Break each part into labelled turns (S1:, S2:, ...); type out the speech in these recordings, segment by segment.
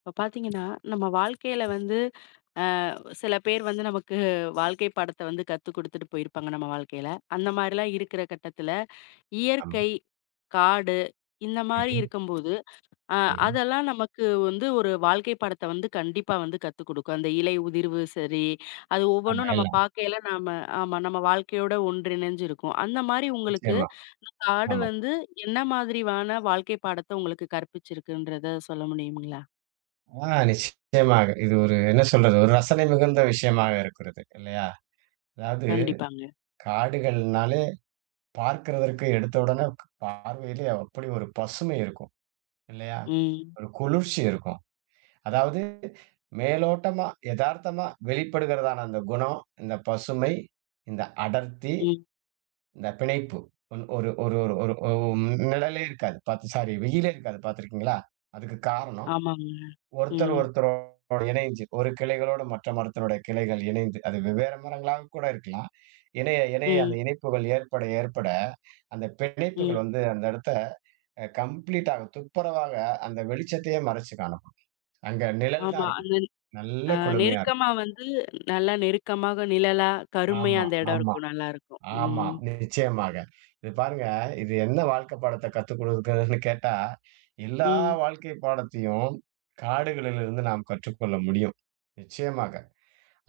S1: இப்போ பார்த்தீங்கன்னா, நம்ம வாழ்க்கையில வந்து அ சில பேர் வந்து நமக்கு வாழ்க்கை பாடத்த வந்து கத்துக் குடுத்துட்டு போயிருப்பாங்க நம்ம வாழ்க்கையில. அந்த மாரிலாம் இருக்கிற கட்டத்தில,
S2: ஆமா.
S1: இயற்கை, காடு இந்த மாரி
S2: ம்ஹ்ம்,
S1: இருக்கும்போது, அ
S2: ம்.
S1: அதெல்லாம் நமக்கு வந்து ஒரு வாழ்க்கை பாடத்த வந்து கண்டிப்பா வந்து கத்துக் குடுக்கும். அந்த இலை உதிர்வு சரி, அது
S2: ஆமா,
S1: ஒவ்வொன்னும் நம்ம
S2: எல்லாம்.
S1: பார்க்கையில நாம ஆமா நம்ம வாழ்க்கையோட ஒன்றிணைஞ்சு இருக்கும். அந்த மாரி உங்களுக்கு
S2: நிச்சயமா.
S1: இந்த காடு
S2: ஆமா.
S1: வந்து என்ன மாதிரியான வாழ்க்கை பாடத்த உங்களுக்கு கற்பிச்சிருக்குன்றத சொல்ல முடியுங்களா?
S2: நிச்சயமாக. இது ஒரு என்ன சொல்றது? ஒரு ரசனை மிகுந்த விஷயமாக இருக்கிறது. இல்லையா? அதாவது
S1: கண்டிப்பாங்க.
S2: காடுகள்னாலே பார்க்கிறதற்கு எடுத்த உடனே பார்வையிலே அப்படி ஒரு பசுமை இருக்கும். இல்லையா?
S1: ம்,
S2: ஒரு குளிர்ச்சி இருக்கும். அதாவது மேலோட்டமா, எதார்த்தமா வெளிப்படுகிறதான அந்த குணம், இந்த பசுமை, இந்த அடர்த்தி,
S1: ம்.
S2: இந்த பிணைப்பு. ஒன் ஒரு ஒரு ஒரு ஒரு ஒ நிழலே இருக்காது. பாத்து சாரி, வெயிலே இருக்காது. பாத்திருக்கீங்களா? அதுக்கு காரணம்,
S1: ஆமாங்க.
S2: ஒருத்தர்
S1: ம்,
S2: ஒருத்தரோட இணைஞ்சு, ஒரு கிளைகளோடு மற்ற மரத்தினுடைய கிளைகள் இணைந்து, அது வெவ்வேறு மரங்களாக கூட இருக்கலாம். இணைய இணைய அந்த
S1: ம்,
S2: இணைப்புகள் ஏற்பட ஏற்பட, அந்த பிணைப்புகள்
S1: ம்.
S2: வந்து அந்த இடத்த கம்ப்ளீட்டாக துப்புரவாக அந்த வெளிச்சத்தையே மறைச்சு காணும். அங்க நிழல் தான்
S1: ஆமா.
S2: இருக்கும்.
S1: அந்த
S2: நல்ல குளுமையா இருக்கும்.
S1: நெருக்கமா வந்து நல்லா நெருக்கமாக நிழலா, கருமையா
S2: ஆமா,
S1: அந்த இடம்
S2: ஆமா,
S1: இருக்கும். நல்லாருக்கும்.
S2: ஆமா.
S1: ம்,
S2: நிச்சயமாக. இது பாருங்க, இது என்ன வாழ்க்கை பாடத்த கத்துக் குடுக்குதுன்னு கேட்டா, எல்லா
S1: ம்.
S2: வாழ்க்கை பாடத்தையும் காடுகளிலிருந்து நாம் கற்றுக்கொள்ள முடியும். நிச்சயமாக.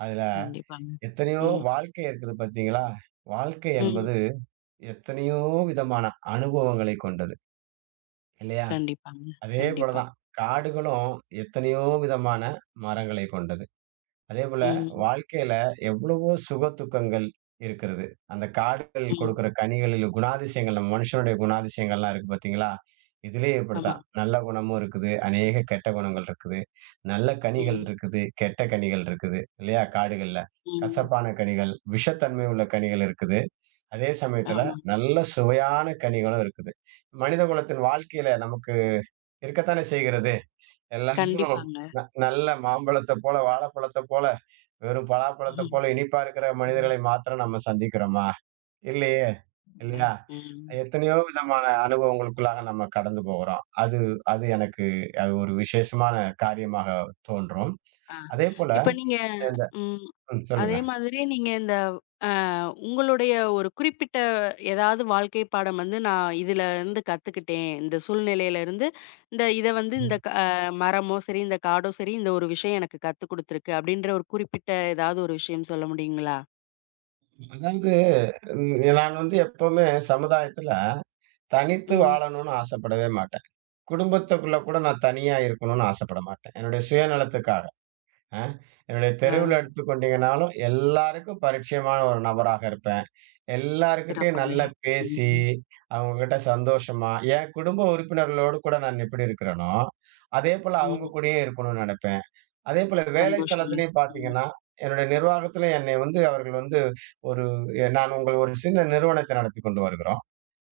S2: அதுல
S1: கண்டிப்பாங்க.
S2: எத்தனையோ
S1: ம்,
S2: வாழ்க்கை இருக்குது பார்த்தீங்களா? வாழ்க்கை
S1: ம்.
S2: என்பது எத்தனையோ விதமான அனுபவங்களை கொண்டது இல்லையா?
S1: கண்டிப்பாங்க.
S2: அதே போல
S1: கண்டிப்பா.
S2: தான் காடுகளும் எத்தனையோ விதமான மரங்களை கொண்டது. அதேபோல
S1: ம்,
S2: வாழ்க்கையில எவ்வளவோ சுக துக்கங்கள் இருக்கிறது. அந்த காடுகள்
S1: ம்.
S2: கொடுக்கிற கனிகளில் குணாதிசயங்கள் நம்ம மனுஷனுடைய குணாதிசயங்கள்லாம் இருக்கு பார்த்தீங்களா? இதுலயும் இப்படித்தான்.
S1: ஆமாங்க.
S2: நல்ல குணமும் இருக்குது. அநேக கெட்ட குணங்கள் இருக்குது. நல்ல கனிகள்
S1: ம்,
S2: இருக்குது. கெட்ட கனிகள் இருக்குது. இல்லையா? காடுகள்ல.
S1: ம்.
S2: கசப்பான கனிகள், விஷத்தன்மை உள்ள கனிகள் இருக்குது. அதே சமயத்துல
S1: ஆமாங்க.
S2: நல்ல சுவையான கனிகளும் இருக்குது. மனித குலத்தின் வாழ்க்கையில நமக்கு இருக்கத்தானே செய்கிறது. எல்லாரும்
S1: கண்டிப்பாங்க.
S2: நல்ல மாம்பழத்த போல, வாழைப்பழத்த போல வெறும் பலாப்பழத்த
S1: ம்,
S2: போல இனிப்பா இருக்கிற
S1: ம்.
S2: மனிதர்களை மாத்திரம் நம்ம சந்திக்கிறோமா? இல்லையே! இல்லையா?
S1: ம்.
S2: எத்தனையோ விதமான அனுபவங்களுக்குள்ளாக நம்ம கடந்து போகிறோம். அது அது எனக்கு அது ஒரு விசேஷமான காரியமாக தோன்றும்.
S1: ஆ.
S2: அதேபோல
S1: இப்ப நீங்க
S2: இந்த
S1: ம். அதே
S2: சொல்லுங்க.
S1: மாதிரி நீங்க இந்த அ உங்களுடைய ஒரு குறிப்பிட்ட ஏதாவது வாழ்க்கை பாடம் வந்து, நான் இதுல இருந்து கத்துக்கிட்டேன். இந்த சூழ்நிலையில இருந்து இந்த இத வந்து இந்த க அ மரமோ சரி, இந்த காடோ சரி, இந்த ஒரு விஷயம் எனக்கு கத்துக் குடுத்துருக்கு. அப்படின்ற ஒரு குறிப்பிட்ட ஏதாவது ஒரு விஷயம் சொல்ல முடியுங்களா?
S2: அதாவது நான் வந்து எப்பவுமே சமுதாயத்துல தனித்து
S1: ம்.
S2: வாழணும்னு ஆசைப்படவே மாட்டேன். குடும்பத்துக்குள்ள கூட நான் தனியா இருக்கணும்னு ஆசைப்பட மாட்டேன். என்னுடைய சுயநலத்துக்காக. அ என்னுடைய
S1: ஆ
S2: தெருவுல எடுத்துக்கொண்டீங்கனாலும், எல்லாருக்கும் பரிச்சயமான ஒரு நபராக இருப்பேன். எல்லார்கிட்டயும்
S1: சிறப்புங்க.
S2: நல்லா
S1: ம்.
S2: பேசி,
S1: ம்.
S2: அவங்ககிட்ட சந்தோஷமா, என் குடும்ப உறுப்பினர்களோடு கூட நான் எப்படி இருக்கிறேனோ, அதேபோல அவங்க
S1: ம்.
S2: கூடயே இருக்கணும்னு நெனைப்பேன். அதேபோல வேலை
S1: சந்தோஷங்க.
S2: ஸ்தலத்திலயும்
S1: ம்.
S2: பார்த்தீங்கன்னா, என்னுடைய நிர்வாகத்தில என்னை வந்து அவர்கள் வந்து ஒரு நான் உங்கள் ஒரு சின்ன நிறுவனத்தை நடத்திக் கொண்டு வருகிறோம்.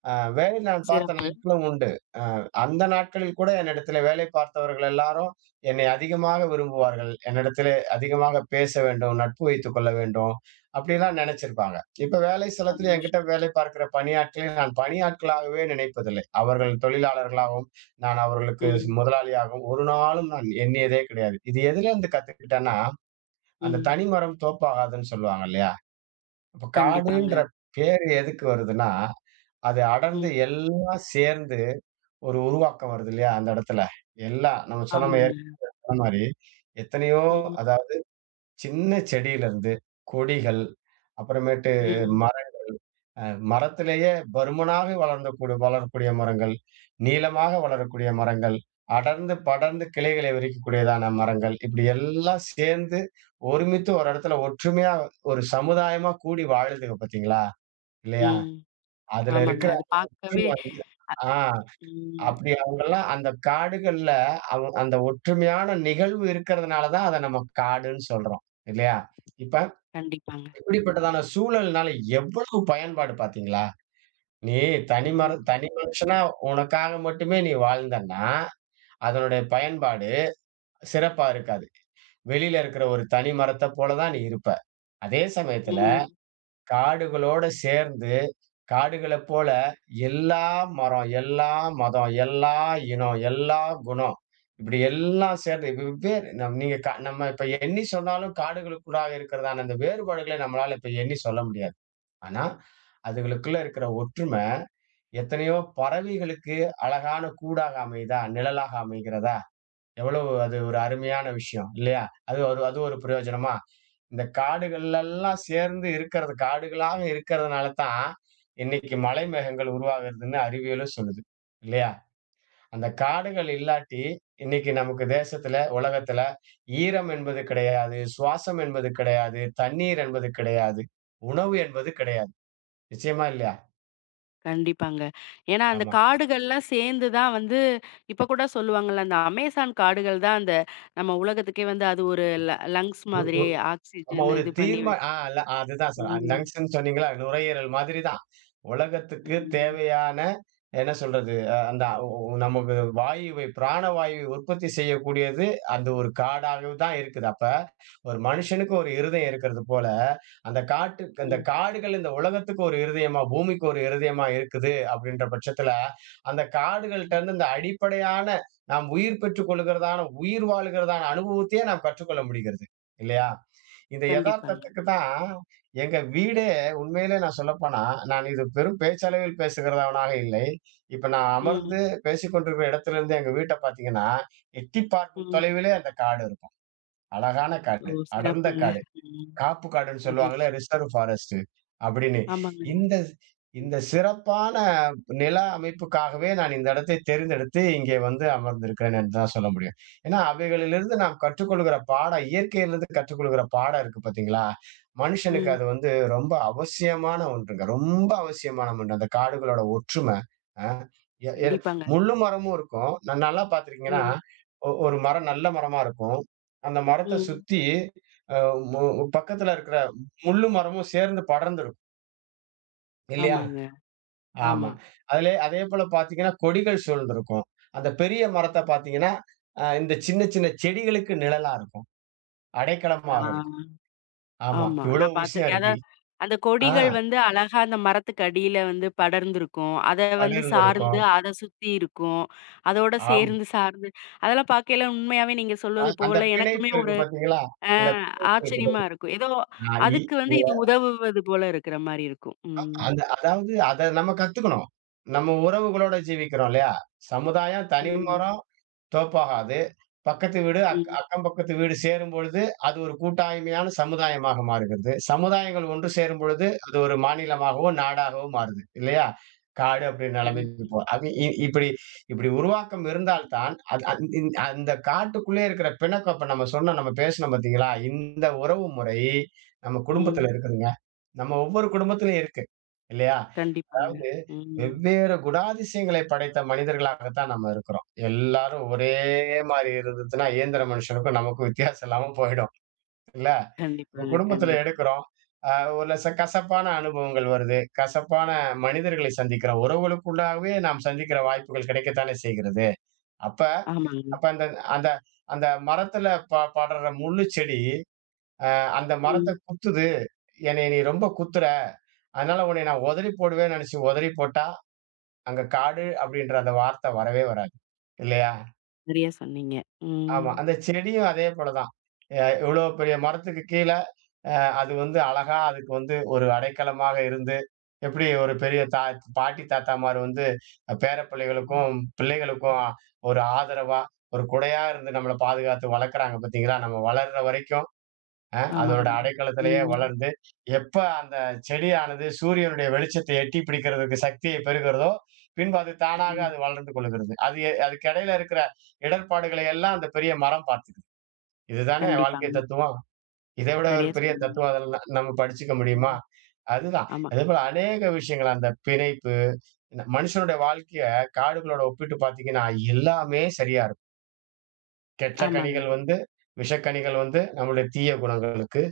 S2: வேலை நான் பார்த்த
S1: சிறப்பு.
S2: நாட்களும் உண்டு. அ அந்த நாட்களில் கூட என்னிடத்திலே வேலை பார்த்தவர்கள் எல்லாரும் என்னை அதிகமாக விரும்புவார்கள். என்னிடத்திலே அதிகமாக பேச வேண்டும், நட்பு வைத்துக் கொள்ள வேண்டும், அப்படிலாம் நினைச்சிருப்பாங்க. இப்ப வேலை ஸ்தலத்தில என்கிட்ட
S1: சந்தோஷம்.
S2: வேலை பார்க்கிற பணியாட்களை நான் பணியாட்களாகவே நினைப்பதில்லை. அவர்கள் தொழிலாளர்களாகவும், நான் அவர்களுக்கு
S1: ம்.
S2: முதலாளியாகவும் ஒரு நாளும் நான் எண்ணியதே கிடையாது. இது எதிலேருந்து கத்துக்கிட்டேன்னா, அந்த
S1: ம்.
S2: "தனி மரம் தோப்பாகாதுன்னு" சொல்லுவாங்க இல்லையா? அப்ப காடுன்ற
S1: கண்டிப்பாங்க.
S2: பேரு எதுக்கு வருதுன்னா, அது அடர்ந்து
S1: ம்.
S2: எல்லாம் சேர்ந்து ஒரு உருவாக்கம் வருது இல்லையா? அந்த இடத்துல. எல்லாம் நம்ம சொன்னோமே
S1: ஆமாங்க.
S2: ஏற்கன மாரி, எத்தனையோ
S1: ம்.
S2: அதாவது சின்ன செடியிலிருந்து கொடிகள், அப்புறமேட்டு
S1: ம்.
S2: மர அ மரத்திலேயே பருமனாக வளர்ந்தக்கூடிய வளரக்கூடிய மரங்கள், நீளமாக வளரக்கூடிய மரங்கள், அடர்ந்து படர்ந்து கிளைகளை விரிக்கக்கூடியதான மரங்கள், இப்படி எல்லாம் சேர்ந்து ஒருமித்து ஒரு இடத்துல ஒற்றுமையா ஒரு சமுதாயமா கூடி வாழுதுங்க பார்த்தீங்களா? இல்லையா?
S1: ம்.
S2: அதுல
S1: ஆமாங்க.
S2: இருக்கிற
S1: அது
S2: ஒற்றுமை
S1: பார்க்கவே
S2: வந்து- ஆ.
S1: ம்.
S2: அப்படி அவங்கலாம் அந்த காடுகள்ல அவ அந்த ஒற்றுமையான நிகழ்வு இருக்கிறதுனால தான் அத நம்ம காடுன்னு சொல்றோம். இல்லையா? இப்ப
S1: கண்டிப்பாங்க.
S2: இப்படிப்பட்டதான சூழல்னால எவ்வளவு பயன்பாடு பார்த்தீங்களா? நீ
S1: ம்.
S2: தனி மனுஷனா உனக்காக மட்டுமே நீ வாழ்ந்தன்னா, அதனுடைய பயன்பாடு சிறப்பா இருக்காது. வெளியில இருக்கிற ஒரு தனி மரத்த போல தான் நீ இருப்ப. அதே சமயத்துல
S1: ம்.
S2: காடுகளோட சேர்ந்து, காடுகளப் போல எல்லா மரம், எல்லா மதம், எல்லா இனம், எல்லா குணம். இப்படி எல்லாம் சேர்ந்து இப்ப வெவ்வேறு நம் நீங்க க நம்ம இப்ப எண்ணி சொன்னாலும் காடுகளுக்குள்ளாக இருக்கிறதான அந்த வேறுபாடுகளை நம்மளால இப்ப எண்ணி சொல்ல முடியாது. ஆனா, அதுகளுக்குள்ள இருக்கிற ஒற்றுமை எத்தனையோ பறவைகளுக்கு அழகான கூடாக அமையுதா? நிழலாக அமைகிறதா? எவ்வளவு அது ஒரு அருமையான விஷயம் இல்லையா? அது ஒரு பிரயோஜனமா? இந்த காடுகள் எல்லாம் சேர்ந்து இருக்கிறது காடுகளாக இருக்கிறதுனால தான், இன்னைக்கு மலை மேகங்கள் உருவாகுதுன்னு அறிவியலும் சொல்லுது. இல்லையா? அந்த காடுகள் இல்லாட்டி, இன்னைக்கு நமக்கு தேசத்துல, உலகத்துல ஈரம் என்பது கிடையாது, சுவாசம் என்பது கிடையாது, தண்ணீர் என்பது கிடையாது, உணவு என்பது கிடையாது. நிச்சயமா இல்லையா?
S1: கண்டிப்பாங்க. ஏன்னா, அந்த
S2: ஆமா.
S1: காடுகள்லாம் சேர்ந்து தான் வந்து இப்ப கூட சொல்லுவாங்கல்ல, அந்த அமேசான் காடுகள் தான் அந்த நம்ம உலகத்துக்கே வந்து அது ஒரு லங்ஸ்
S2: ஒரு
S1: மாதிரி
S2: ஒரு ஆமா
S1: ஆக்ஸிஜன்
S2: ஒரு
S1: இது பண்ணி
S2: தீர்மா
S1: வச்சு
S2: ஆ அதுதான் சார்.
S1: ம்.
S2: லங்ஸ்ன்னு சொன்னீங்களா? நுரையீரல் மாதிரி தான். உலகத்துக்கு
S1: ம்.
S2: தேவையான என்ன சொல்றது? அ அந்த ஒ நமக்கு வாயுவை பிராணவாயுவை உற்பத்தி செய்யக்கூடியது அந்த ஒரு காடாகவே தான் இருக்குது. அப்ப ஒரு மனுஷனுக்கு ஒரு இருதயம் இருக்கிறது போல, அந்த காட்டுக்கு அந்த
S1: ம்.
S2: காடுகள் இந்த உலகத்துக்கு ஒரு இருதயமா, பூமிக்கு ஒரு இருதயமா இருக்குது அப்படின்ற பட்சத்தில, அந்த காடுகள்ட்ட
S1: ம்.
S2: இருந்து இந்த அடிப்படையான நாம் உயிர் பெற்றுக் கொள்கிறதான, உயிர் வாழ்கிறதான அனுபவத்தையே நாம் கற்றுக்கொள்ள முடிகிறது. இல்லையா? இந்த
S1: கண்டிப்பாங்க.
S2: எதார்த்தத்துக்கு தான் எங்க வீடே உண்மையிலே, நான் சொல்லப்போனா, நான் இது பெரும் பேச்சளவில் பேசுகிறவனாக இல்லை. இப்ப நான் அமர்ந்து
S1: ம்.
S2: பேசிக்கொண்டிருக்கிற இடத்திலிருந்து எங்க வீட்ட பார்த்தீங்கன்னா, எட்டிப் பார்க்கும்
S1: ம்.
S2: தொலைவிலே அந்த காடு இருக்கும். அழகான
S1: ஓ!
S2: காடு, அடர்ந்த
S1: சிறப்புங்க.
S2: காடு.
S1: ம்.
S2: காப்பு காடுன்னு சொல்லுவாங்கல்ல,
S1: மகிழ்ச்சி.
S2: ரிசர்வ் ஃபாரஸ்ட் அப்படின்னு.
S1: ஆமாங்க.
S2: இந்த
S1: ம்.
S2: இந்த சிறப்பான நில அமைப்புக்காகவே நான் இந்த இடத்தை தேர்ந்தெடுத்து இங்கே வந்து அமர்ந்திருக்கிறேன் என்று தான் சொல்ல முடியும். ஏன்னா, அவைகளிலிருந்து நாம் கற்றுக்கொள்கிற பாடம் இயற்கையிலிருந்து கற்றுக்கொள்கிற பாடம் இருக்கு பார்த்தீங்களா? மனுஷனுக்கு
S1: ம்.
S2: அது வந்து ரொம்ப அவசியமான ஒன்றுங்க. ரொம்ப அவசியமான ஒன்று. அந்த காடுகளோட ஒற்றுமை. அ எ எ
S1: கண்டிப்பாங்க.
S2: முள்ளு மரமும் இருக்கும். நல்லா பார்த்திருக்கீங்கன்னா,
S1: ம்.
S2: ஒரு மரம் நல்ல மரமா இருக்கும். அந்த மரத்த
S1: ம்.
S2: சுத்தி அ பக்கத்துல இருக்கிற முள்ளும் மரமும் சேர்ந்து படர்ந்திருக்கும். இல்லையா?
S1: ஆமாங்க.
S2: ஆமா.
S1: ஆமா.
S2: அதிலே அதேபோல பார்த்தீங்கன்னா,
S1: ம்.
S2: கொடிகள் சூழ்ந்திருக்கும். அந்த பெரிய மரத்த பார்த்தீங்கன்னா, இந்த சின்ன சின்ன செடிகளுக்கு நிழலா இருக்கும்.
S1: ஆ.
S2: அடைக்கலமாக இருக்கும். ஆமா.
S1: ஆமா.
S2: இவ்வளவு
S1: நான்
S2: விஷயம்
S1: பார்த்துருக்கேன்.
S2: இருக்கு.
S1: அதான் அந்த
S2: ஆ
S1: கொடிகள் வந்து அழகா அந்த மரத்துக்கு அடியில வந்து படர்ந்திருக்கும். அத வந்து சார்ந்து,
S2: படர்ந்திருக்கும்.
S1: அத சுத்தி இருக்கும். அதோட
S2: ஆம்.
S1: சேர்ந்து சார்ந்து அதெல்லாம் பார்க்கையில உண்மையாவே நீங்க சொல்வது
S2: அந்த
S1: போல
S2: பிணைப்பு
S1: எனக்குமே
S2: இருக்கு
S1: ஒரு
S2: பார்த்தீங்களா?
S1: அ
S2: அந்த பிணைப்பு இருக்கு
S1: ஆச்சரியமா இருக்கும். ஏதோ
S2: பார்த்தீங்களா? இ
S1: அதுக்கு வந்து
S2: இதுல
S1: இது உதவுவது போல இருக்கிற மாரி இருக்கும். ம்.
S2: அந்த அதாவது அத நம்ம கத்துக்கணும். நம்ம உறவுகளோட ஜீவிக்கிறோம் இல்லையா? சமுதாயம், தனி
S1: ம்.
S2: மரம் தோப்பாகாது. பக்கத்து வீடு,
S1: ம்.
S2: அக்கம் பக்கத்து வீடு சேரும்பொழுது, அது ஒரு கூட்டாய்மையான சமுதாயமாக மாறுகிறது. சமுதாயங்கள் ஒன்று சேரும் பொழுது, அது ஒரு மாநிலமாகவோ, நாடாகவோ மாறுது. இல்லையா? காடு அப்படின்ற நிலைமைக்கு
S1: கண்டிப்பா.
S2: போ அது இப்படி இப்படி உருவாக்கம் இருந்தால் தான், அது அந்த காட்டுக்குள்ளே இருக்கிற பிணக்கம் இப்ப நம்ம சொன்னோம், நம்ம பேசினோம் பார்த்தீங்களா? இந்த உறவு முறை நம்ம குடும்பத்தில
S1: ம்.
S2: இருக்குதுங்க. நம்ம ஒவ்வொரு குடும்பத்திலும் இருக்கு. இல்லையா?
S1: கண்டிப்பாங்க.
S2: அதாவது
S1: ம்.
S2: வெவ்வேறு குணாதிசயங்களை படைத்த மனிதர்களாகத்தான் நம்ம இருக்கிறோம். எல்லாரும் ஒரே மாரி இருந்ததுன்னா, இயந்திர மனுஷனுக்கும் நமக்கும் வித்தியாசம் இல்லாம போயிடும். இல்ல? நம்ம
S1: கண்டிப்பாங்க,
S2: குடும்பத்துல
S1: கண்டிப்பா.
S2: எடுக்கிறோம். அ ஒரு கசப்பான அனுபவங்கள் வருது. கசப்பான மனிதர்களை சந்திக்கிறோம். உறவுகளுக்குள்ளாகவே நாம் சந்திக்கிற வாய்ப்புகள் கிடைக்கத்தானே செய்கிறது. அப்ப
S1: ஆமாங்க.
S2: அப்ப அந்த அந்த அந்த மரத்துல படர்ற முள்ளு செடி, அந்த மரத்த
S1: ம்.
S2: குத்துது. என்னைய நீ ரொம்ப குத்துற. அதனால உன்னைய நான் உதறி போடுவேன்னு நெனச்சு உதறி போட்டா? அங்க காடு அப்படின்ற அந்த வார்த்தை வரவே வராது. இல்லையா?
S1: சரியா சொன்னீங்க. ம்.
S2: ஆமா. அந்த செடியும் அதே போல தான். இவ்வளோ பெரிய மரத்துக்கு கீழ அ அது வந்து அழகா அதுக்கு வந்து ஒரு அடைக்கலமாக இருந்து, எப்படி ஒரு பெரிய தா பாட்டி, தாத்தாமார் வந்து
S1: ம்.
S2: பேரப்பிள்ளைகளுக்கும், பிள்ளைகளுக்கும் ஒரு ஆதரவா, ஒரு குடையா இருந்து நம்மள பாதுகாத்து வளர்க்குறாங்க பார்த்தீங்களா? நம்ம வளர்ற வரைக்கும் அதோட
S1: ஆமாங்க.
S2: அடைக்கலத்திலேயே
S1: ம்.
S2: வளர்ந்து, எப்ப அந்த செடியானது சூரியனுடைய வெளிச்சத்தை எட்டி பிடிக்கிறதுக்கு சக்தியை பெறுகிறதோ, பின்பு அது தானாக
S1: ம்.
S2: அது வளர்ந்து கொள்கிறது. அதுக்கு இடையில இருக்கிற இடர்பாடுகளை எல்லாம் அந்த பெரிய மரம் பார்த்துக்குது. இதுதானே வாழ்க்கை
S1: கண்டிப்பாங்க.
S2: தத்துவம். இதை விட ஒரு
S1: சரியா
S2: பெரிய
S1: சொன்னீங்க.
S2: தத்துவம் அதெல்லாம் நம்ம படிச்சுக்க முடியுமா?
S1: ம்.
S2: அதுதான்.
S1: ஆமா.
S2: அதேபோல அநேக விஷயங்கள் அந்த பிணைப்பு, இந்த மனுஷனுடைய வாழ்க்கைய காடுகளோட ஒப்பிட்டு பார்த்தீங்கன்னா, எல்லாமே சரியா இருக்கும். கெட்ட
S1: ஆமாங்க.
S2: கனிகள் வந்து விஷக்கனிகள் வந்து நம்முடைய தீய குணங்களுக்கு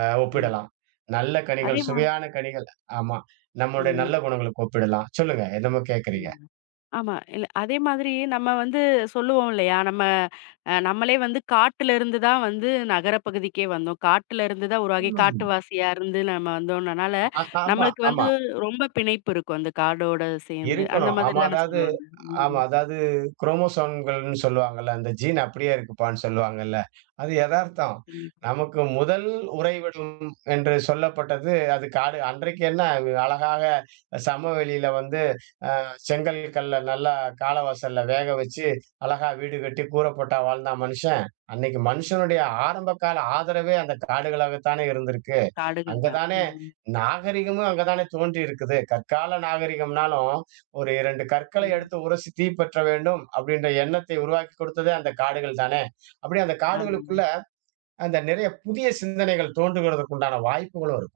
S1: ம்.
S2: ஒப்பிடலாம். நல்ல
S1: அதே
S2: கனிகள்,
S1: மா
S2: சுவையான கனிகள். ஆமா. நம்மளுடைய
S1: ம்.
S2: நல்ல குணங்களுக்கு ஒப்பிடலாம். சொல்லுங்க. என்னமோ கேட்கிறீங்க?
S1: ம். ஆமா. இல்ல அதே மாதிரி நம்ம வந்து சொல்லுவோம் இல்லையா? நம்ம நம்மளே வந்து காட்டுல இருந்து தான் வந்து நகர பகுதிக்கே வந்தோம். காட்டுல இருந்து தான் உருவாகி
S2: உண்மைதான்.
S1: காட்டுவாசியா இருந்து நம்ம வந்தோம்னனால,
S2: ஆமா,
S1: நம்மளுக்கு வந்து
S2: ஆமா.
S1: ரொம்ப பிணைப்பு இருக்கும். அந்த காடோட சேர்ந்து. அந்த
S2: இருக்கணும். ஆமா.
S1: மாதிரி தானே
S2: அதாவது
S1: சொல்லுவாங்க.
S2: ஆமா.
S1: ம்.
S2: அதாவது குரோமோசோம்கள்னு சொல்லுவாங்கல்ல. அந்த ஜீன் அப்படியே இருக்குப்பான்னு சொல்லுவாங்கல்ல. அது எதார்த்தம்.
S1: கண்டிப்பா.
S2: நமக்கு முதல் உறைவிடும் என்று சொல்லப்பட்டது அதுக்கு ஆடு அன்றைக்கு என்ன அழகாக சமவெளியில வந்து செங்கல் கல்ல நல்லா காலவாசல்ல வேக வச்சு, அழகா வீடு கட்டி கூரை போட்டா வாழ்ந்தான் மனுஷன். அன்னைக்கு மனுஷனுடைய ஆரம்ப கால ஆதரவே அந்த காடுகளாகத்தானே இருந்திருக்கு.
S1: காடுகள்
S2: அங்க
S1: தான்.
S2: தானே
S1: ம்.
S2: நாகரிகமும் அங்க தானே தோன்றி இருக்குது. கற்கால நாகரிகம்னாலும், ஒரு 2 கற்களை
S1: ம்.
S2: எடுத்து உரசி தீ பற்ற வேண்டும் அப்படின்ற எண்ணத்தை உருவாக்கி கொடுத்ததே அந்த காடுகள் தானே. அப்படி அந்த
S1: ஆமாங்க.
S2: காடுகளுக்குள்ள அந்த நிறைய புதிய சிந்தனைகள் தோன்றுகிறதற்கு உண்டான வாய்ப்புகளும்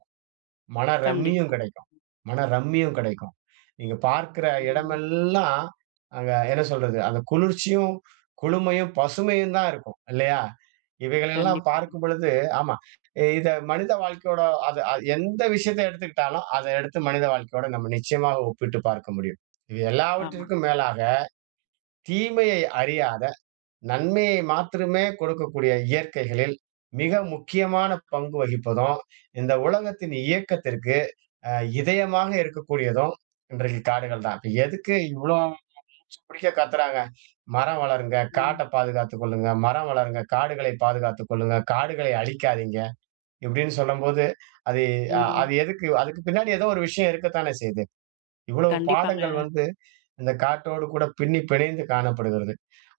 S2: மன ரம்மியம்
S1: கண்டிப்பா.
S2: கிடைக்கும். மன ரம்மியம் கிடைக்கும். நீங்க பார்க்கிற
S1: ம்.
S2: இடமெல்லாம், அங்க என்ன சொல்றது? அந்த குளிர்ச்சியும், குளுமையும், பசுமையும் தான் இருக்கும். இல்லையா? இவைகளெல்லாம்
S1: கண்டிப்பாங்க.
S2: பார்க்கும் பொழுது ஆமா. இத மனித வாழ்க்கையோட அது அது எந்த விஷயத்த எடுத்துக்கிட்டாலும், அத எடுத்து மனித வாழ்க்கையோட நம்ம நிச்சயமாக ஒப்பிட்டு பார்க்க முடியும். இது
S1: ஆமா.
S2: எல்லாவற்றிற்கும் மேலாக, தீமையை அறியாத நன்மையை மாத்திரமே கொடுக்கக்கூடிய இயற்கைகளில் மிக முக்கியமான பங்கு வகிப்பதும், இந்த உலகத்தின் இயக்கத்திற்கு அ இதயமாக இருக்கக்கூடியதும் இன்றைக்கு காடுகள் தான். இப்ப எதுக்கு இவ்ளோ மூச்சு பிடிக்க கத்துறாங்க? மரம் வளருங்க, காட்ட
S1: ம்.
S2: பாதுகாத்துக் கொள்ளுங்க, மரம் வளருங்க, காடுகளை பாதுகாத்துக் கொள்ளுங்க, காடுகளை அழிக்காதீங்க. இப்படின்னு சொல்லும்போது, அது அது
S1: ம்.
S2: எதுக்கு? அதுக்கு பின்னாடி ஏதோ ஒரு விஷயம் இருக்கத்தானே செய்யுது. இவ்வளவு பாடங்கள்
S1: கண்டிப்பாங்க.
S2: வந்து இந்த காட்டோடு கூட பின்னி பிணைந்து காணப்படுகிறது.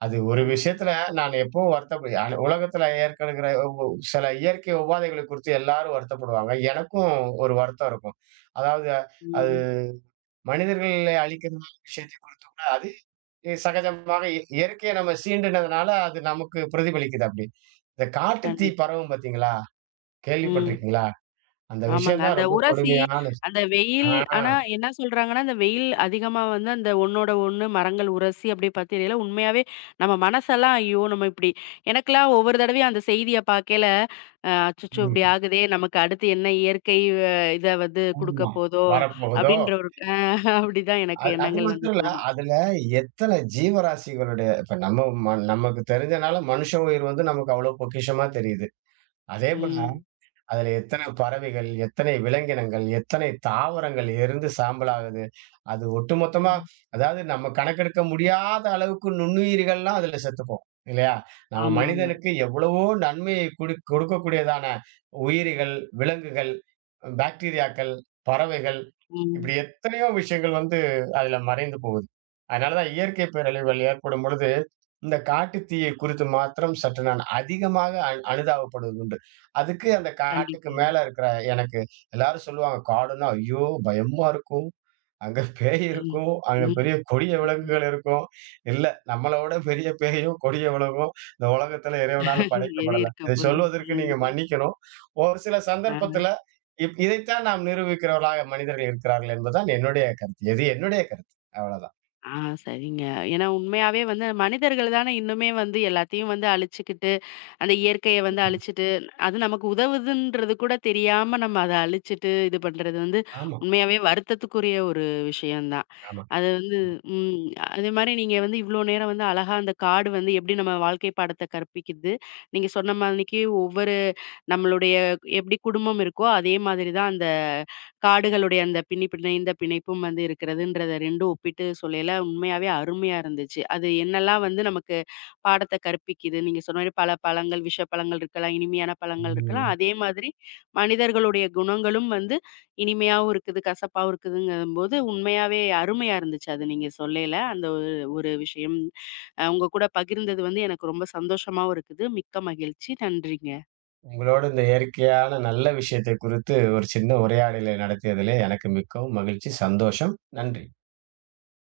S2: அது ஒரு
S1: ம்.
S2: விஷயத்துல நான் எப்பவும் வருத்தப்படு அ உலகத்துல ஏற்கடுகிற சில இயற்கை உபாதைகளை குறித்து எல்லாரும் வருத்தப்படுவாங்க. எனக்கும் ஒரு வருத்தம் இருக்கும். அதாவது அது
S1: ம்.
S2: மனிதர்களை அழிக்கிற விஷயத்தை குறித்து கூட அது சகஜமாக இயற்கையை நம்ம சீண்டுனதுனால அது நமக்கு பிரதிபலிக்குது அப்படி. இந்த காட்டுத்தீ
S1: கண்டிப்பா.
S2: பரவும் பார்த்தீங்களா?
S1: ம்.
S2: கேள்விப்பட்டிருக்கீங்களா? அந்த
S1: ஆமாங்க.
S2: விஷயம் தான்
S1: அந்த
S2: ரொம்ப
S1: உரசி,
S2: கொடுமையான விஷயம்.
S1: அந்த வெயில்
S2: ஆ.
S1: ஆனா என்ன சொல்றாங்கன்னா, அந்த வெயில் அதிகமா வந்து அந்த ஒண்ணோட ஒண்ணு மரங்கள் உரசி அப்படியே பத்திரையில உண்மையாவே நம்ம மனசெல்லாம் ஐயோ! நம்ம இப்படி எனக்கெல்லாம் ஒவ்வொரு தடவையும் அந்த செய்திய பார்க்கையில, அச்சச்சோ! இப்படி
S2: ம்.
S1: ஆகுதே! நமக்கு அடுத்து என்ன இயற்கை அ இத வந்து குடுக்க
S2: ஆமா.
S1: போதோ!
S2: வரப்போகுதோ!
S1: அப்படின்ற ஒரு அப்படிதான் எனக்கு
S2: அது அது
S1: எண்ணங்கள் வந்து
S2: மட்டும் இல்ல.
S1: தோணும்.
S2: அதுல எத்தன ஜீவராசிகளுடைய இப்ப நம்ம நமக்கு தெரிஞ்சனால மனுஷ உயிர் வந்து நமக்கு அவ்வளோ பொக்கிஷமா தெரியுது. அதே போல
S1: ம்.
S2: அதுல எத்தனை பறவைகள், எத்தனை விலங்கினங்கள், எத்தனை தாவரங்கள் எருந்து சாம்பலாகுது. அது ஒட்டுமொத்தமா
S1: ம்.
S2: அதாவது நம்ம கணக்கெடுக்க முடியாத அளவுக்கு நுண்ணுயிரிகள்லாம் அதுல செத்து போகும். இல்லையா? நம்ம
S1: ஆமாங்க.
S2: மனிதனுக்கு எவ்வளவோ நன்மையை கொடுக்கக்கூடியதான உயிரிகள், விலங்குகள், பாக்டீரியாக்கள், பறவைகள்
S1: ம்.
S2: இப்படி எத்தனையோ விஷயங்கள் வந்து அதுல மறைந்து போகுது. அதனால தான் இயற்கை பேரழிவுகள் ஏற்படும் பொழுது, இந்த காட்டுத்தீயை குறித்து மாத்திரம் சற்று நான் அதிகமாக அனுதாபப்படுவதுண்டு. அதுக்கு அந்த காட்டுக்கு
S1: கண்டிப்பாங்க.
S2: மேல இருக்கிற எனக்கு எல்லாரும் சொல்லுவாங்க காடுன்னா, ஐயோ! பயமா இருக்கும். அங்க பேய்
S1: ம்.
S2: இருக்கும். அங்க
S1: ம்.
S2: பெரிய கொடிய
S1: ம்.
S2: விலங்குகள் இருக்கும். இல்ல, நம்மள விட பெரிய பேயும், கொடிய விலங்கும் இந்த உலகத்துல இறைவனால
S1: ம். எது
S2: படைக்கப்படல.
S1: இருக்க
S2: இதை
S1: போகுது?
S2: சொல்வதற்கு நீங்க
S1: ம்.
S2: மன்னிக்கணும். ஒரு சில
S1: ஆ,
S2: சந்தர்ப்பத்துல இதைத்தான் நாம் நிரூபிக்கிறவர்களாக மனிதர்கள் இருக்கிறார்கள் என்பதுதான் என்னுடைய கருத்து. இது என்னுடைய கருத்து. அவ்வளவுதான்.
S1: ஆ சரிங்க. ஏன்னா உண்மையாவே வந்து மனிதர்கள் தானே இன்னுமே வந்து எல்லாத்தையும் வந்து அழிச்சுக்கிட்டு, அந்த இயற்கைய வந்து
S2: ம்.
S1: அழிச்சுட்டு, அது நமக்கு உதவுதுன்றது கூட தெரியாம நம்ம அத அழிச்சுட்டு இது பண்றது வந்து
S2: ஆமா,
S1: உண்மையாவே வருத்தத்துக்குரிய ஒரு விஷயம் தான்.
S2: ஆமா,
S1: அது வந்து
S2: ஆமா.
S1: ம். அதேமாரி நீங்க வந்து இவ்ளோ நேரம் வந்து அழகா அந்த காடு வந்து எப்படி நம்ம வாழ்க்கை பாடத்த கற்பிக்குது. நீங்க சொன்ன மாதிரிக்கு ஒவ்வொரு நம்மளுடைய எப்படி குடும்பம் இருக்கோ, அதே மாதிரி தான் அந்த காடுகளுடைய அந்த பின்னி பிணைந்த பிணைப்பும் வந்து இருக்கிறதுன்றத 2ம் ஒப்பிட்டு சொல்லையில உண்மையாவே அருமையா இருந்துச்சு. அது என்னெல்லாம் வந்து நமக்கு பாடத்த கற்பிக்குது. நீங்க சொன்ன மாரி பல பழங்கள், விஷ பழங்கள் இருக்கலாம், இனிமையான பழங்கள் இருக்கலாம்.
S2: ம்.
S1: அதே மாதிரி மனிதர்களுடைய குணங்களும் வந்து இனிமையாவும் இருக்குது, கசப்பாவும் இருக்குதுங்கம்போது, உண்மையாவே அருமையா இருந்துச்சு. அது நீங்க சொல்லையில. அந்த ஒரு ஒரு விஷயம். உங்க கூட பகிர்ந்தது வந்து எனக்கு ரொம்ப சந்தோஷமாவும் இருக்குது. மிக்க மகிழ்ச்சி. நன்றிங்க.
S2: உங்களோடு இந்த இயற்கையான நல்ல விஷயத்தை குறித்து ஒரு சின்ன உரையாடலை நடத்தியதிலே எனக்கு மிக்கவும் மகிழ்ச்சி, சந்தோஷம். நன்றி.